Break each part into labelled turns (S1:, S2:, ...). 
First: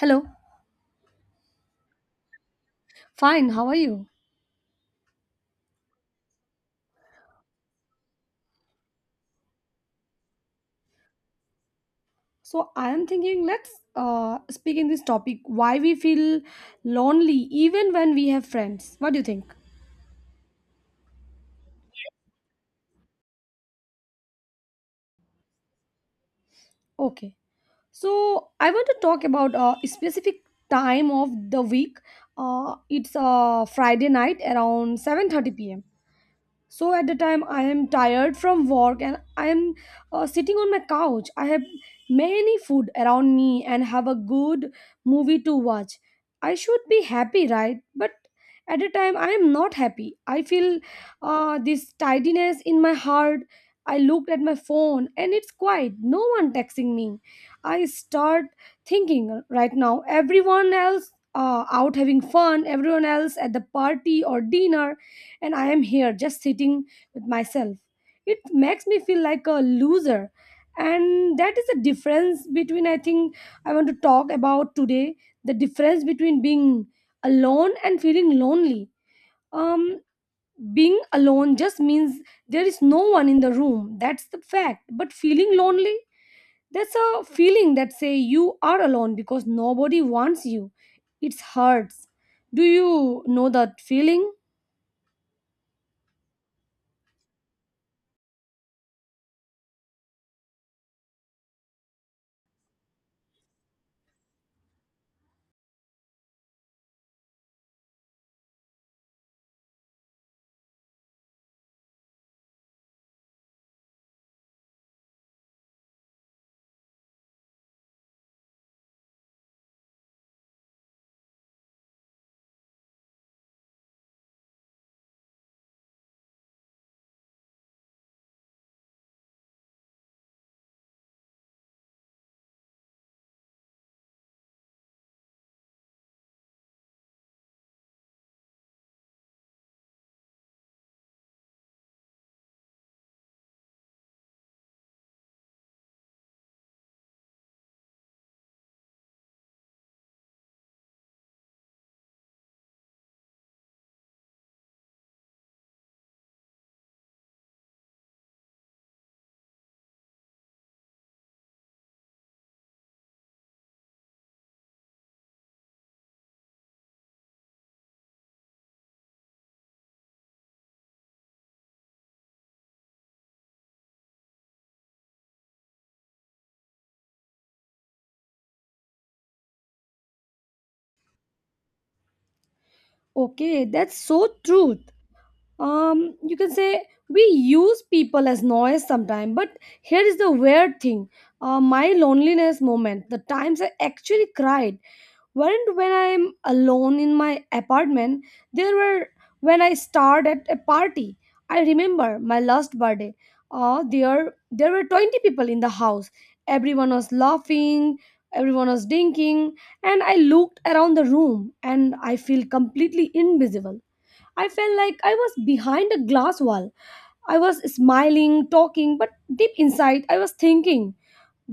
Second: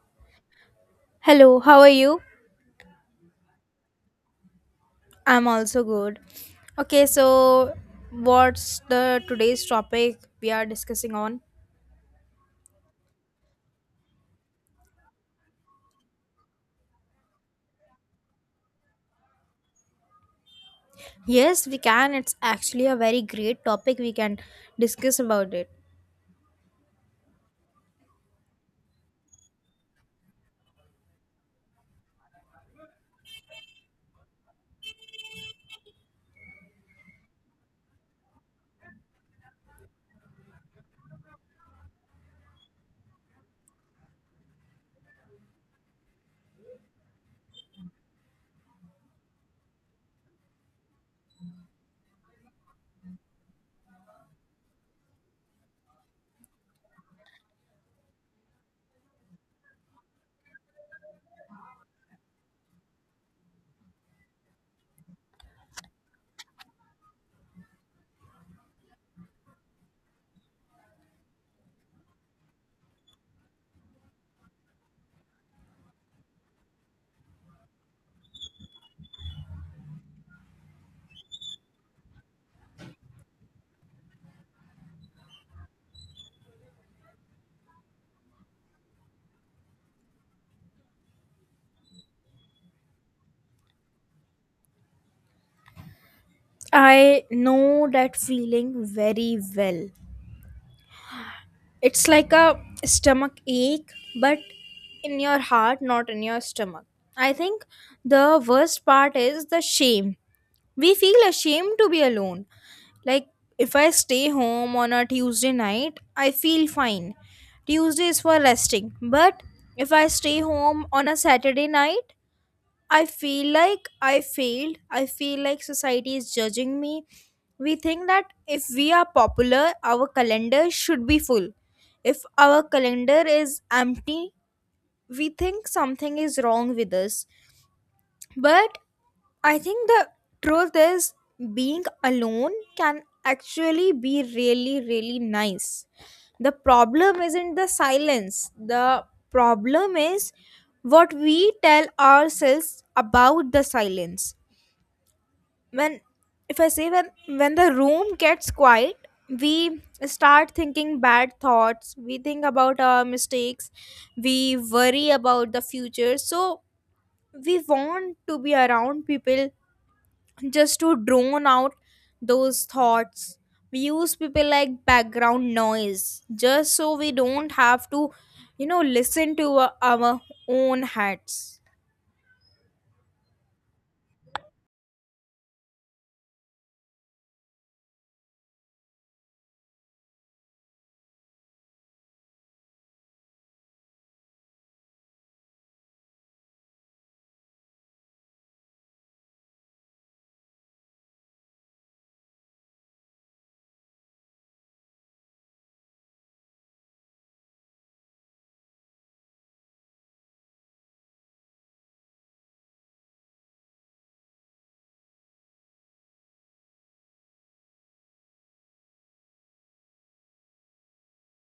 S1: Hello.
S2: Hello, how are you?
S1: Fine, how are you?
S2: I'm also good. Okay, so what's the today's topic we are discussing on?
S1: So I am thinking let's speak in this topic why we feel lonely even when we have friends. What do you think?
S2: Yes, we can. It's actually a very great topic. We can discuss about it.
S1: Okay. So I want to talk about a specific time of the week. It's Friday night around 7:30 p.m. So at the time I am tired from work and I am sitting on my couch. I have many food around me and have a good movie to watch. I should be happy, right? But at the time I am not happy. I feel this tidiness in my heart. I looked at my phone and it's quiet. No one texting me. I start thinking right now. Everyone else out having fun. Everyone else at the party or dinner and I am here just sitting with myself. It makes me feel like a loser. And that is the difference between, I think, I want to talk about today the difference between being alone and feeling lonely. Um, Being alone just means there is no one in the room. That's the fact. But feeling lonely, that's a feeling that say you are alone because nobody wants you. It hurts. Do you know that feeling?
S2: I know that feeling very well. It's like a stomach ache, but in your heart, not in your stomach. I think the worst part is the shame. We feel ashamed to be alone. Like if I stay home on a Tuesday night, I feel fine. Tuesday is for resting. But if I stay home on a Saturday night, I feel like I failed. I feel like society is judging me. We think that if we are popular, our calendar should be full. If our calendar is empty, we think something is wrong with us. But I think the truth is being alone can actually be really, really nice. The problem isn't the silence, the problem is what we tell ourselves about the silence. When if I say when the room gets quiet, we start thinking bad thoughts, we think about our mistakes, we worry about the future. So we want to be around people just to drone out those thoughts. We use people like background noise just so we don't have to listen to our own heads.
S1: Okay, that's so true. Um, you can say we use people as noise sometimes, but here is the weird thing. My loneliness moment, the times I actually cried weren't when I'm alone in my apartment. They were when I starred at a party. I remember my last birthday. There were 20 people in the house. Everyone was laughing, everyone was drinking, and I looked around the room and I feel completely invisible. I felt like I was behind a glass wall. I was smiling, talking, but deep inside I was thinking,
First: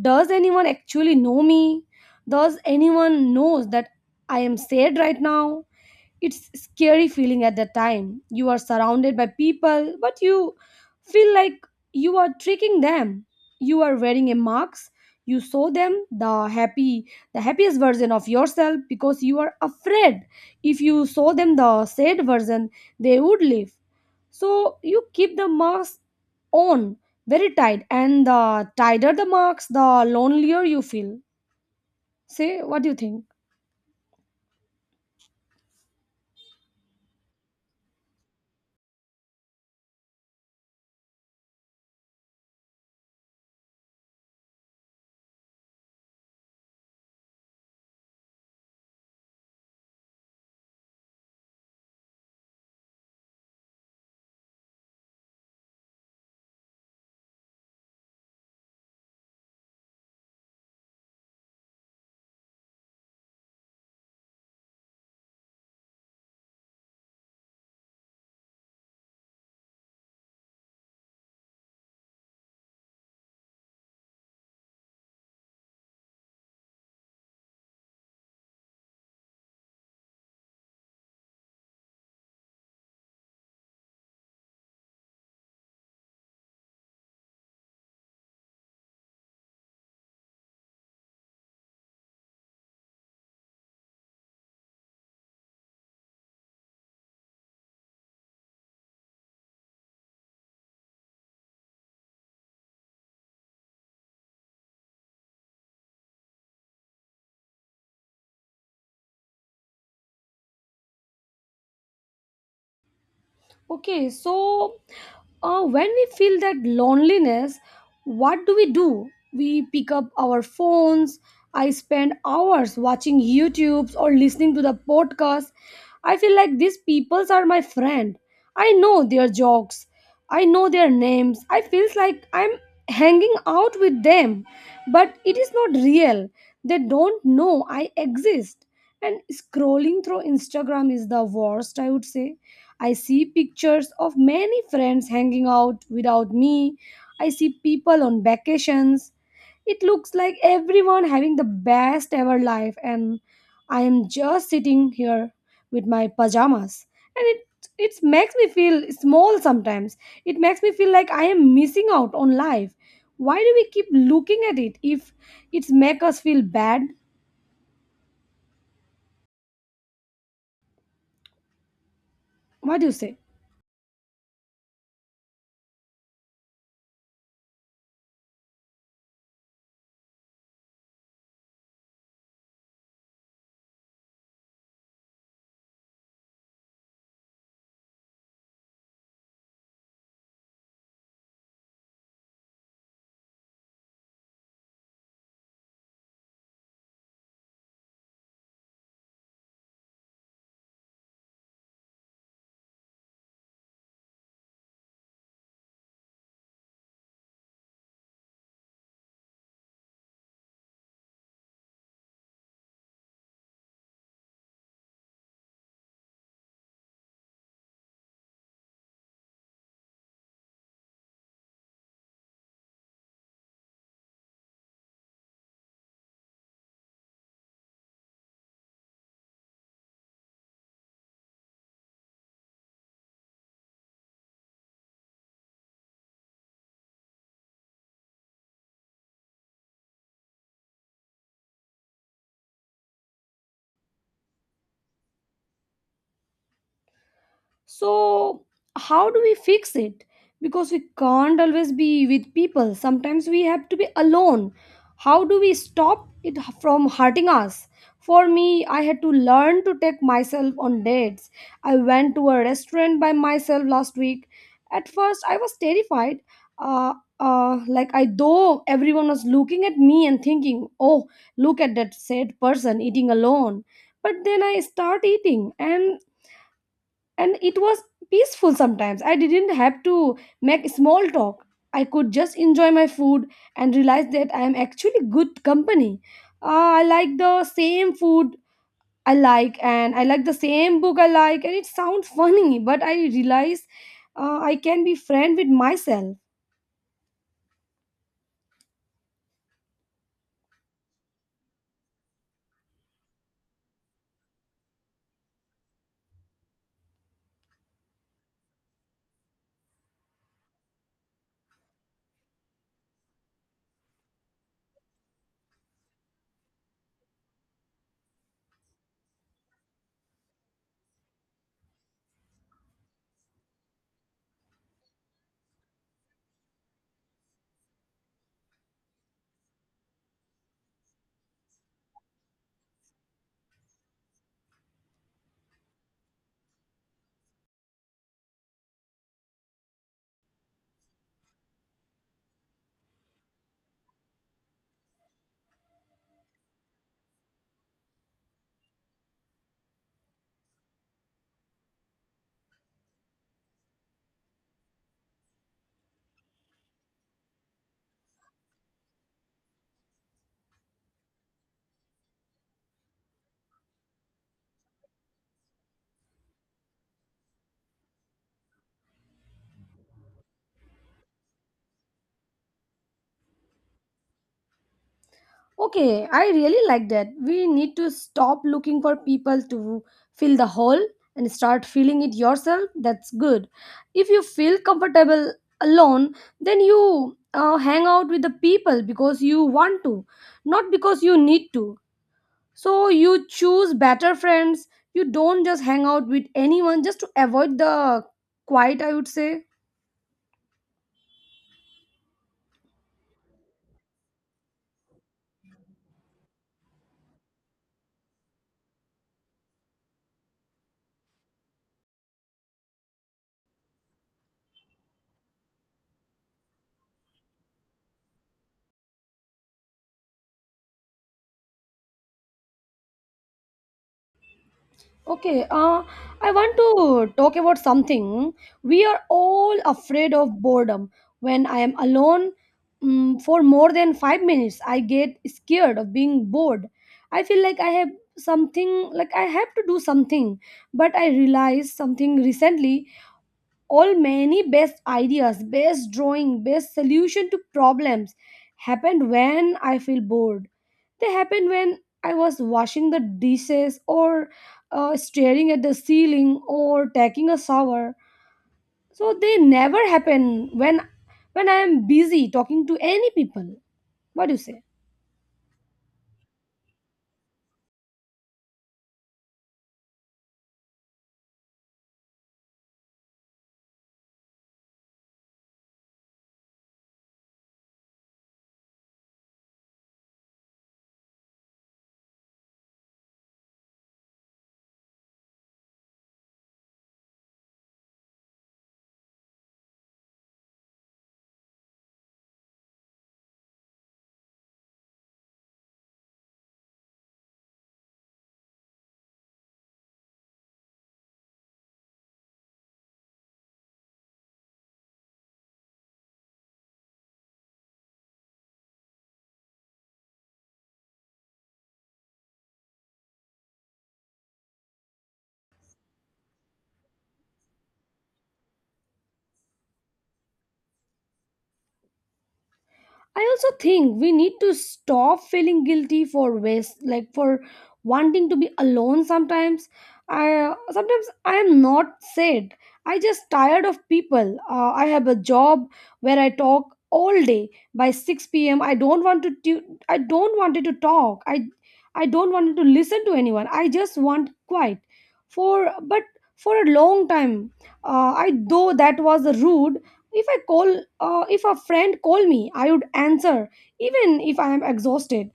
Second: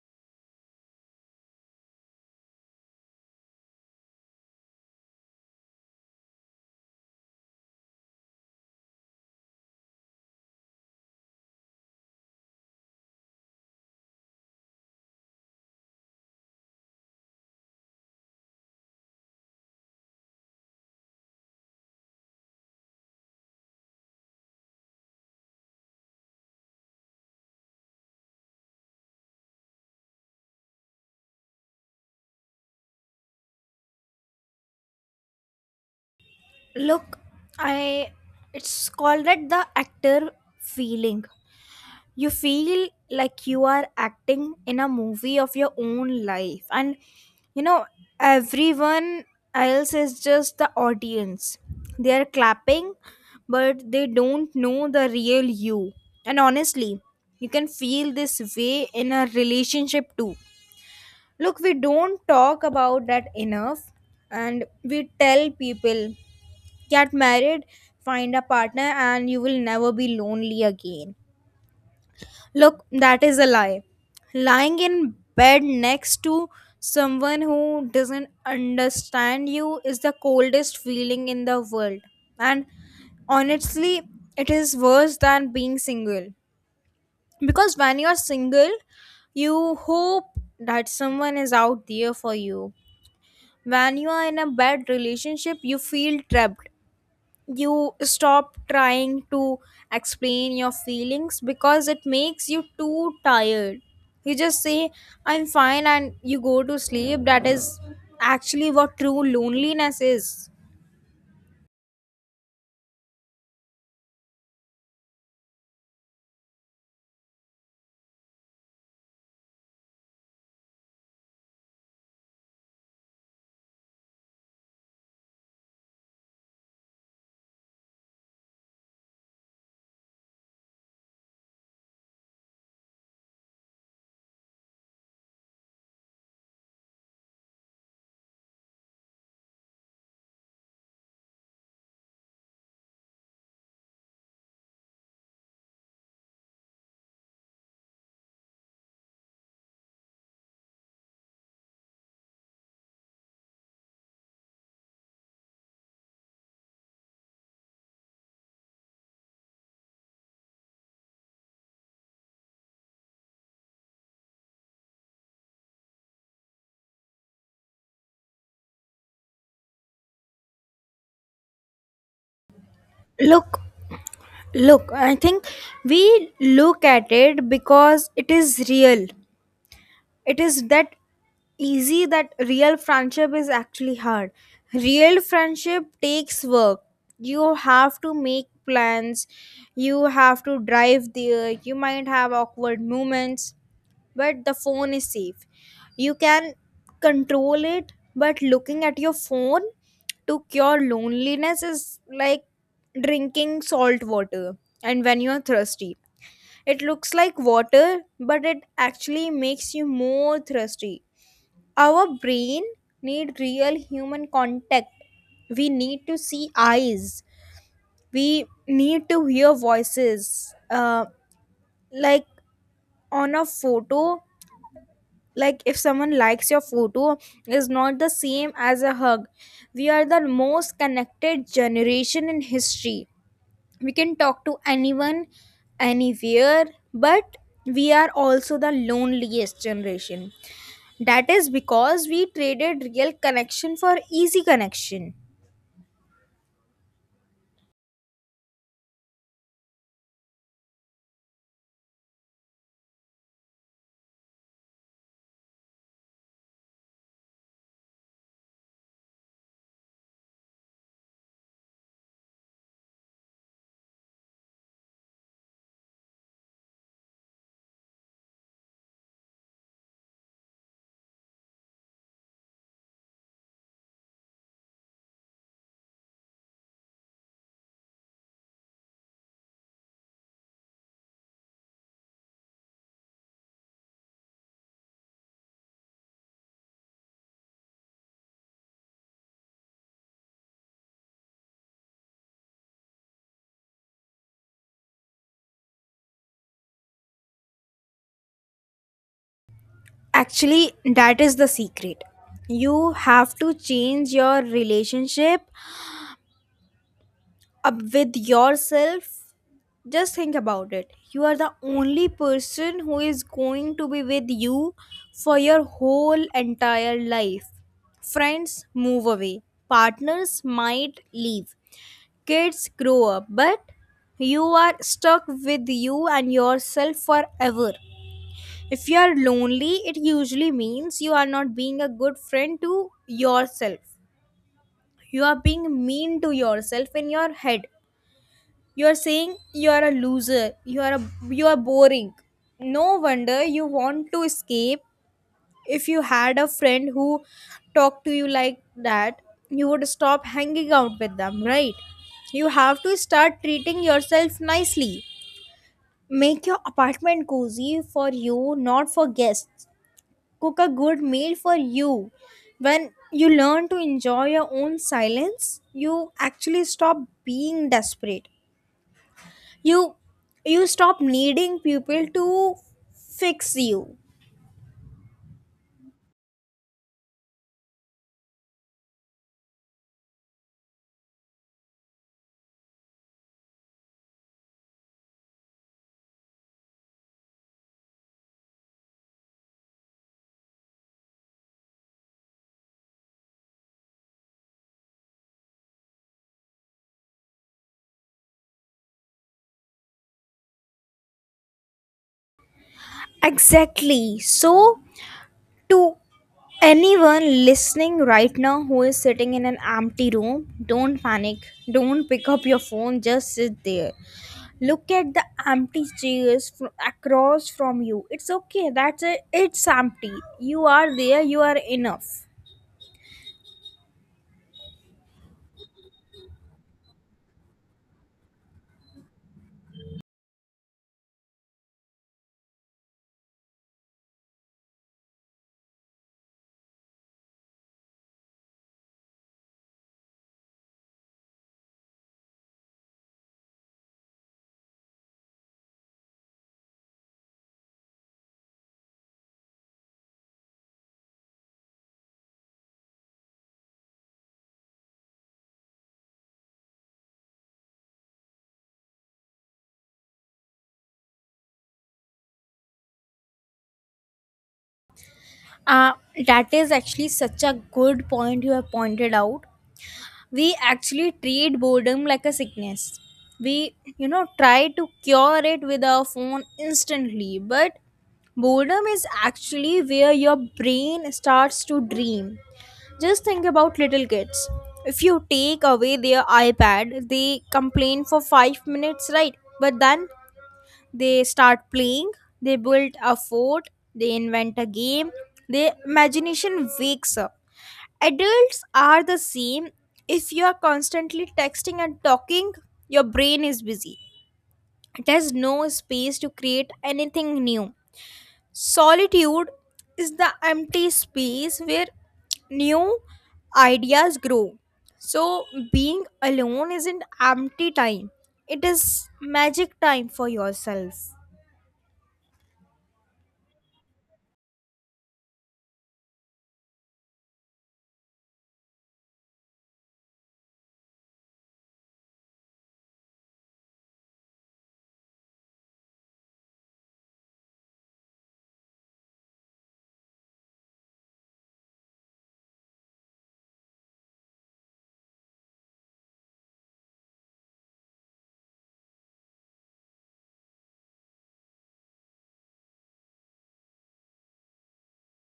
S1: does anyone actually know me? Does anyone knows that I am sad right now? It's scary feeling at that time, you are surrounded by people but you feel like you are tricking them. You are wearing a mask. You show them the happy, the happiest version of yourself because you are afraid if you show them the sad version, they would leave. So you keep the mask on very tight, and the tighter the mask, the lonelier you feel. Say, what do you think?
S2: Look, I it's called it the actor feeling. You feel like you are acting in a movie of your own life, and you know everyone else is just the audience. They are clapping, but they don't know the real you. And honestly, you can feel this way in a relationship too. Look, we don't talk about that enough, and we tell people get married, find a partner, and you will never be lonely again. Look, that is a lie. Lying in bed next to someone who doesn't understand you is the coldest feeling in the world. And honestly, it is worse than being single. Because when you're single, you hope that someone is out there for you. When you are in a bad relationship, you feel trapped. You stop trying to explain your feelings because it makes you too tired. You just say I'm fine and you go to sleep. That is actually what true loneliness is.
S1: Okay, so when we feel that loneliness, what do? We pick up our phones. I spend hours watching YouTubes or listening to the podcast. I feel like these peoples are my friend. I know their jokes. I know their names. I feels like I'm hanging out with them, but it is not real. They don't know I exist. And scrolling through Instagram is the worst, I would say. I see pictures of many friends hanging out without me. I see people on vacations. It looks like everyone having the best ever life, and I am just sitting here with my pajamas. And it makes me feel small sometimes. It makes me feel like I am missing out on life. Why do we keep looking at it if it's make us feel bad? What do you say?
S2: Look look I think we look at it because it is real. It is that easy that real friendship is actually hard. Real friendship takes work. You have to make plans, you have to drive there, you might have awkward moments. But the phone is safe, you can control it. But looking at your phone to cure loneliness is like drinking salt water. And when you're thirsty, it looks like water, but it actually makes you more thirsty. Our brain need real human contact. We need to see eyes. We need to hear voices. Like on a photo, like if someone likes your photo, is not the same as a hug. We are the most connected generation in history. We can talk to anyone anywhere, but we are also the loneliest generation. That is because we traded real connection for easy connection.
S1: So, how do we fix it? Because we can't always be with people. Sometimes we have to be alone. How do we stop it from hurting us? For me, I had to learn to take myself on dates. I went to a restaurant by myself last week. At first, I was terrified. Uh, like I though everyone was looking at me and thinking, "Oh, look at that sad person eating alone." But then I start eating, and it was peaceful sometimes. I didn't have to make small talk, I could just enjoy my food and realize that I am actually good company. I like the same food I like, and I like the same book I like, and it sounds funny but I realize I can be friend with myself.
S2: Actually, that is the secret. You have to change your relationship up with yourself. Just think about it. You are the only person who is going to be with you for your whole entire life. Friends move away, partners might leave, kids grow up, but you are stuck with you and yourself forever. If you are lonely, it usually means you are not being a good friend to yourself. You are being mean to yourself in your head. You are saying you are a loser. You are a, you are boring. No wonder you want to escape. If you had a friend who talked to you like that, you would stop hanging out with them, right? You have to start treating yourself nicely. Make your apartment cozy for you, not for guests. Cook a good meal for you. When you learn to enjoy your own silence, you actually stop being desperate. You you stop needing people to fix you.
S1: Okay, I really like that. We need to stop looking for people to fill the hole and start filling it yourself. That's good. If you feel comfortable alone, then you hang out with the people because you want to, not because you need to. So you choose better friends. You don't just hang out with anyone just to avoid the quiet, I would say.
S2: Exactly. So to anyone listening right now who is sitting in an empty room, don't panic, don't pick up your phone, just sit there. Look at the empty chairs across from you. It's okay. That's it. It's empty. You are there, you are enough.
S1: Okay, I want to talk about something. We are all afraid of boredom. When I am alone for more than 5 minutes, I get scared of being bored. I feel like I have something, like I have to do something. But I realized something recently, all many best ideas, best drawing, best solution to problems happened when I feel bored. They happened when I was washing the dishes, or staring at the ceiling, or taking a shower. So they never happen when I am busy talking to any people. What do you say?
S2: Uh, that is actually such a good point you have pointed out. We actually treat boredom like a sickness. We try to cure it with our phone instantly, but boredom is actually where your brain starts to dream. Just think about little kids. If you take away their ipad, they complain for 5 minutes, right? But then they start playing, they build a fort, they invent a game, their imagination wakes up. Adults are the same. If you are constantly texting and talking, your brain is busy. It has no space to create anything new. Solitude is the empty space where new ideas grow. So, being alone isn't empty time, it is magic time for yourself.
S1: I also think we need to stop feeling guilty for waste, like for wanting to be alone sometimes. I sometimes I am not sad. I just tired of people. I have a job where I talk all day by 6 p.m. I don't want to I don't wanted to talk. I don't wanted to listen to anyone. I just want quiet. For but for a long time, I though that was rude. If I call, if a friend call me, I would answer even if I am exhausted.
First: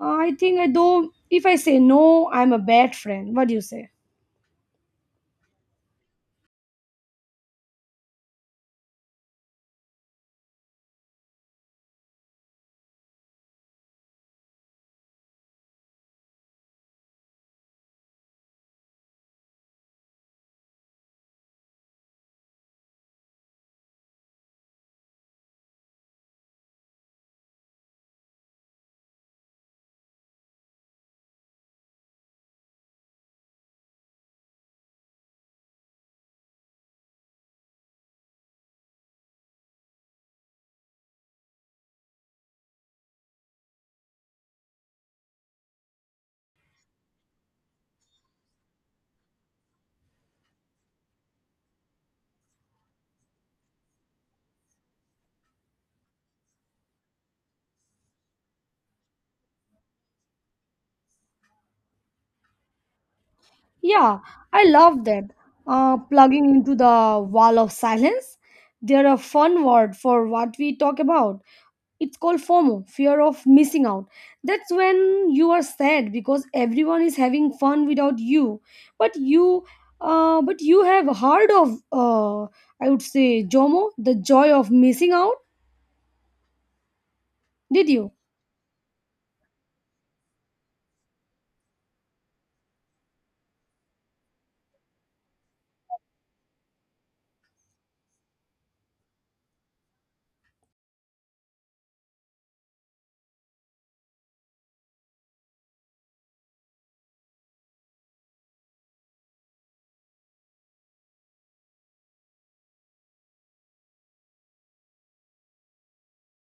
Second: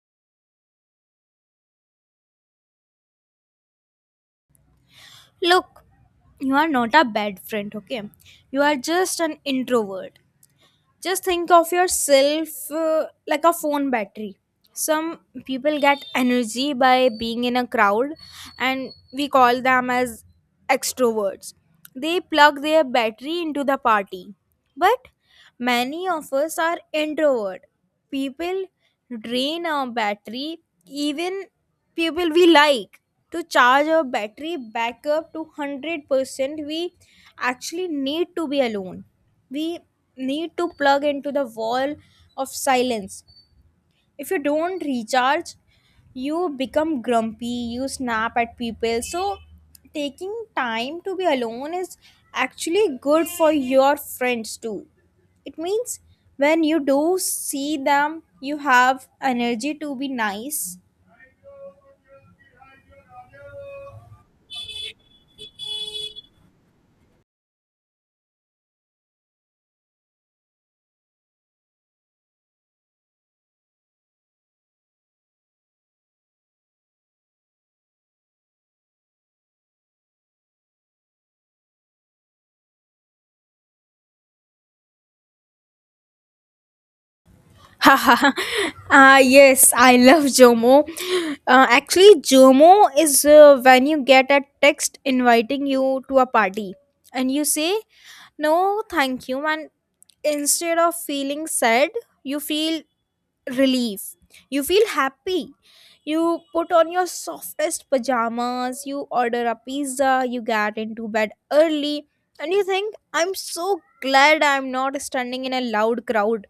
S1: I think I though if I say no, I'm a bad friend. What do you say?
S2: Look, you are not a bad friend, okay? You are just an introvert. Just think of yourself like a phone battery. Some people get energy by being in a crowd, and we call them as extroverts. They plug their battery into the party. But many of us are introvert. People drain our battery, even people we like. To charge our battery back up to 100%, we actually need to be alone. We need to plug into the wall of silence. If you don't recharge, you become grumpy, you snap at people. So taking time to be alone is actually good for your friends too. It means when you do see them, you have energy to be nice.
S1: Yeah, I love that. Plugging into the wall of silence. They're a fun word for what we talk about. It's called FOMO, fear of missing out. That's when you are sad because everyone is having fun without you, but you, but you have heard of, I would say, JOMO, the joy of missing out. Did you?
S2: Haha. Ah, yes, I love Jomo. Actually, Jomo is when you get a text inviting you to a party and you say, no, thank you. And instead of feeling sad, you feel relief. You feel happy. You put on your softest pajamas, you order a pizza, you get into bed early, and you think, I'm so glad I'm not standing in a loud crowd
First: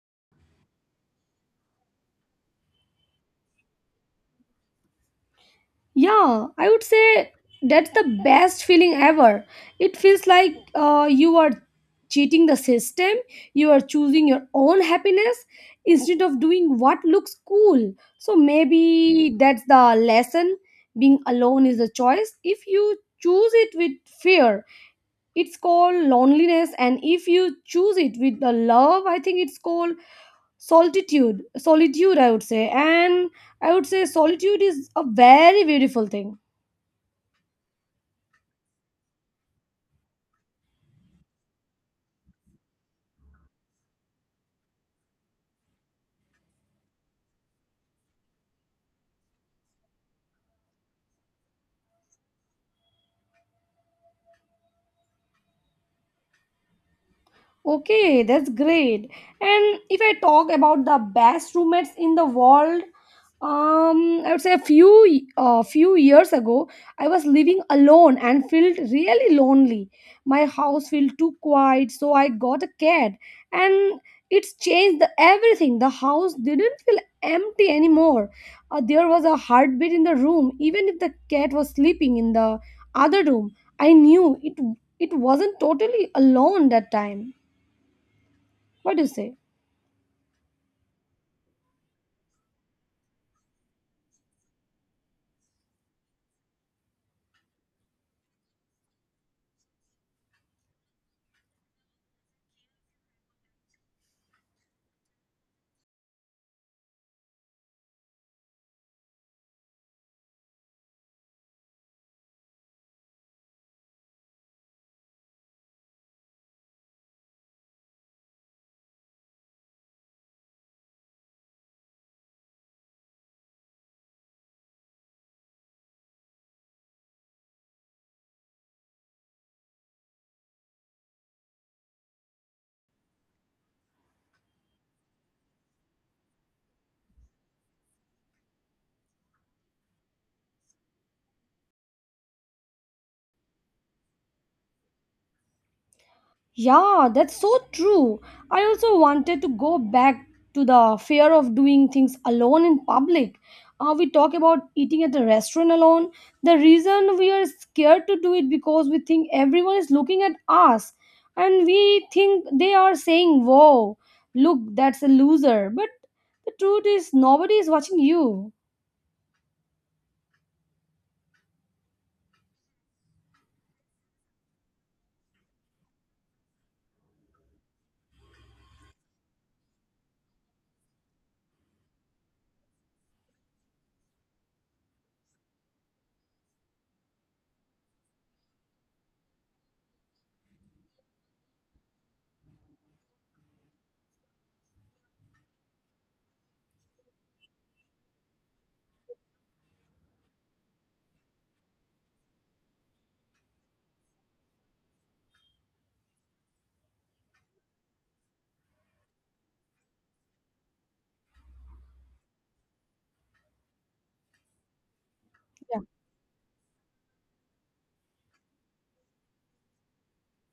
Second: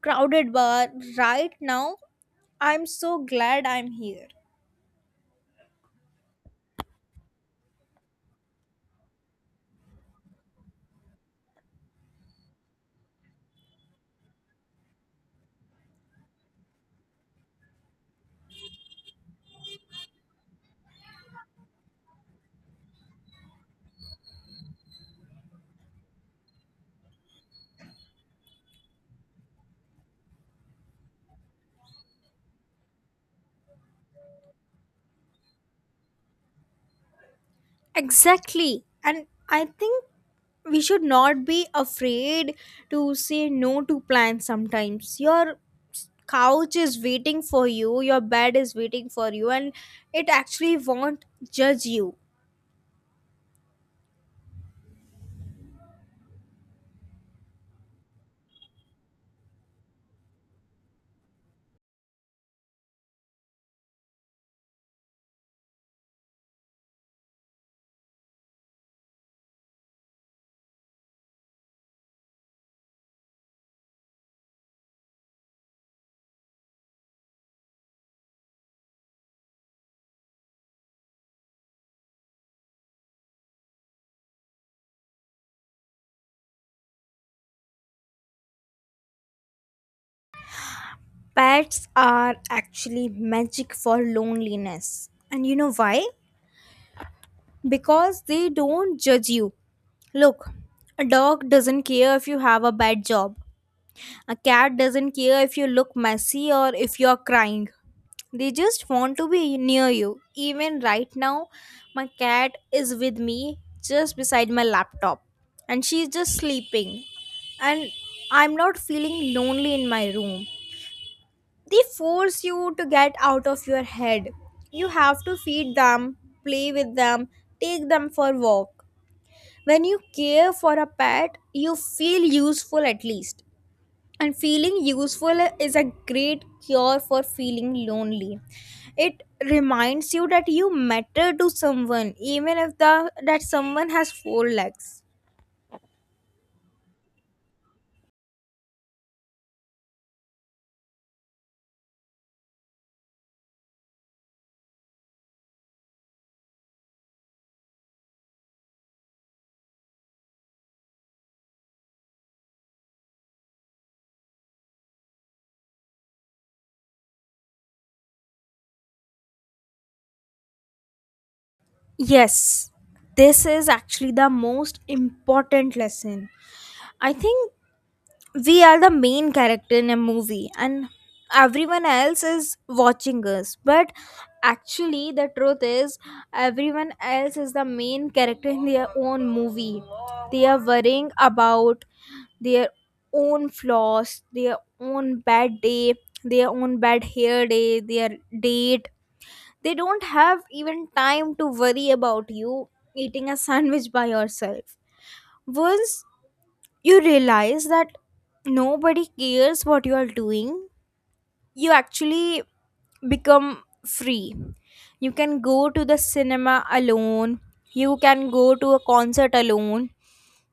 S2: crowded bar right now. I'm so glad I'm here.
S1: Yeah, I would say that's the best feeling ever. It feels like you are cheating the system, you are choosing your own happiness instead of doing what looks cool. So maybe that's the lesson. Being alone is a choice. If you choose it with fear, it's called loneliness. And if you choose it with the love, I think it's called solitude. Solitude, I would say. And I would say solitude is a very beautiful thing.
S2: Exactly. And I think we should not be afraid to say no to plans. Sometimes your couch is waiting for you, your bed is waiting for you, and it actually won't judge you.
S1: Okay, that's great. And if I talk about the best roommates in the world, I would say a few few years ago, I was living alone and felt really lonely. My house felt too quiet, so I got a cat, and it's changed the, everything. The house didn't feel empty anymore. There was a heartbeat in the room, even if the cat was sleeping in the other room. I knew it wasn't totally alone that time. What do you say?
S2: Pets are actually magic for loneliness, and you know why? Because they don't judge you. Look, a dog doesn't care if you have a bad job. A cat doesn't care if you look messy or if you're crying. They just want to be near you. Even right now, my cat is with me just beside my laptop and she's just sleeping. And I'm not feeling lonely in my room. They force you to get out of your head. You have to feed them, play with them, take them for walk. When you care for a pet, you feel useful at least. And feeling useful is a great cure for feeling lonely. It reminds you that you matter to someone, even if the that someone has four legs.
S1: Yeah, that's so true. I also wanted to go back to the fear of doing things alone in public. We talk about eating at a restaurant alone. The reason we are scared to do it because we think everyone is looking at us and we think they are saying, "Whoa, look, that's a loser." But the truth is, nobody is watching you.
S2: Yes, this is actually the most important lesson. I think we are the main character in a movie and everyone else is watching us. But actually the truth is, everyone else is the main character in their own movie. They are worrying about their own flaws, their own bad day, their own bad hair day, their date. They don't have even time to worry about you eating a sandwich by yourself. Once you realize that nobody cares what you are doing, you actually become free. You can go to the cinema alone, you can go to a concert alone.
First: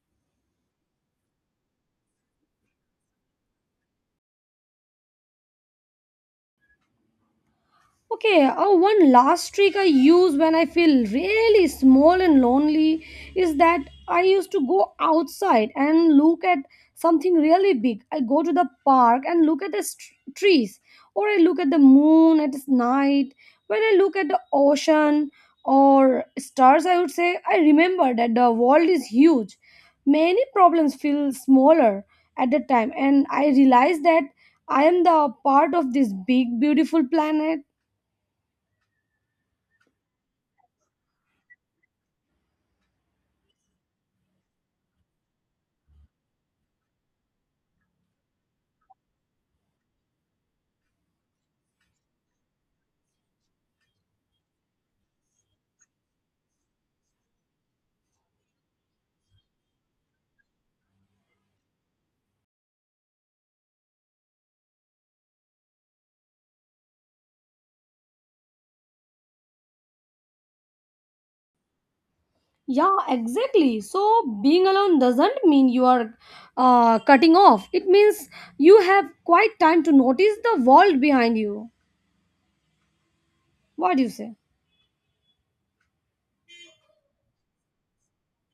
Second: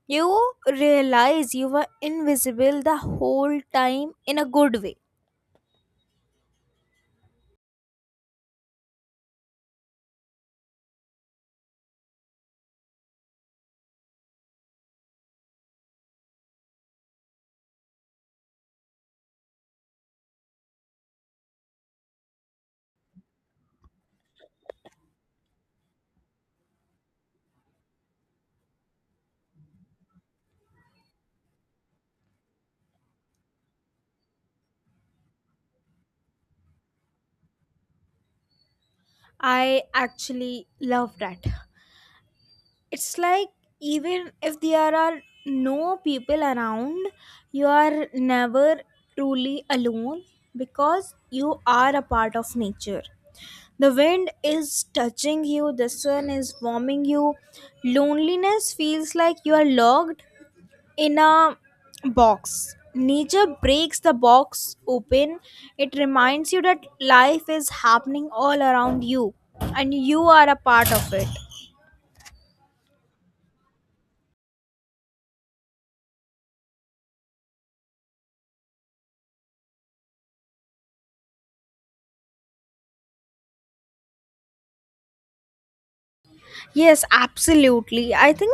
S2: You realize you were invisible the whole time in a good way.
S1: Okay, oh, one last trick I use when I feel really small and lonely is that I used to go outside and look at something really big. I go to the park and look at the trees, or I look at the moon at night. When I look at the ocean or stars, I would say I remember that the world is huge. Many problems feel smaller at the time, and I realize that I am the part of this big, beautiful planet.
S2: I actually love that. It's like even if there are no people around, you are never truly alone, because you are a part of nature. The wind is touching you, the sun is warming you. Loneliness feels like you are locked in a box. Nature breaks the box open. It reminds you that life is happening all around you and you are a part of it.
S1: Yeah, exactly. So being alone doesn't mean you are cutting off. It means you have quite time to notice the world behind you. What do you say?
S2: Yes, absolutely. I think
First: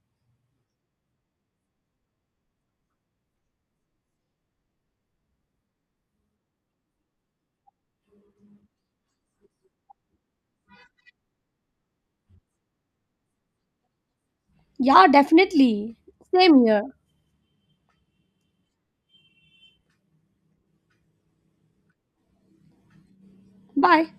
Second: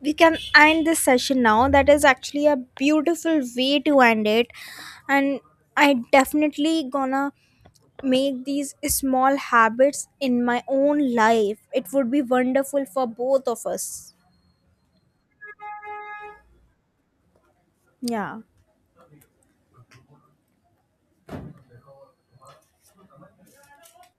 S2: we can end this session now. That is actually a beautiful way to end it. And I definitely gonna make these small habits in my own life. It would be wonderful for both of us.
S1: Yeah, definitely. Same here.
S2: Yeah.
S1: Bye.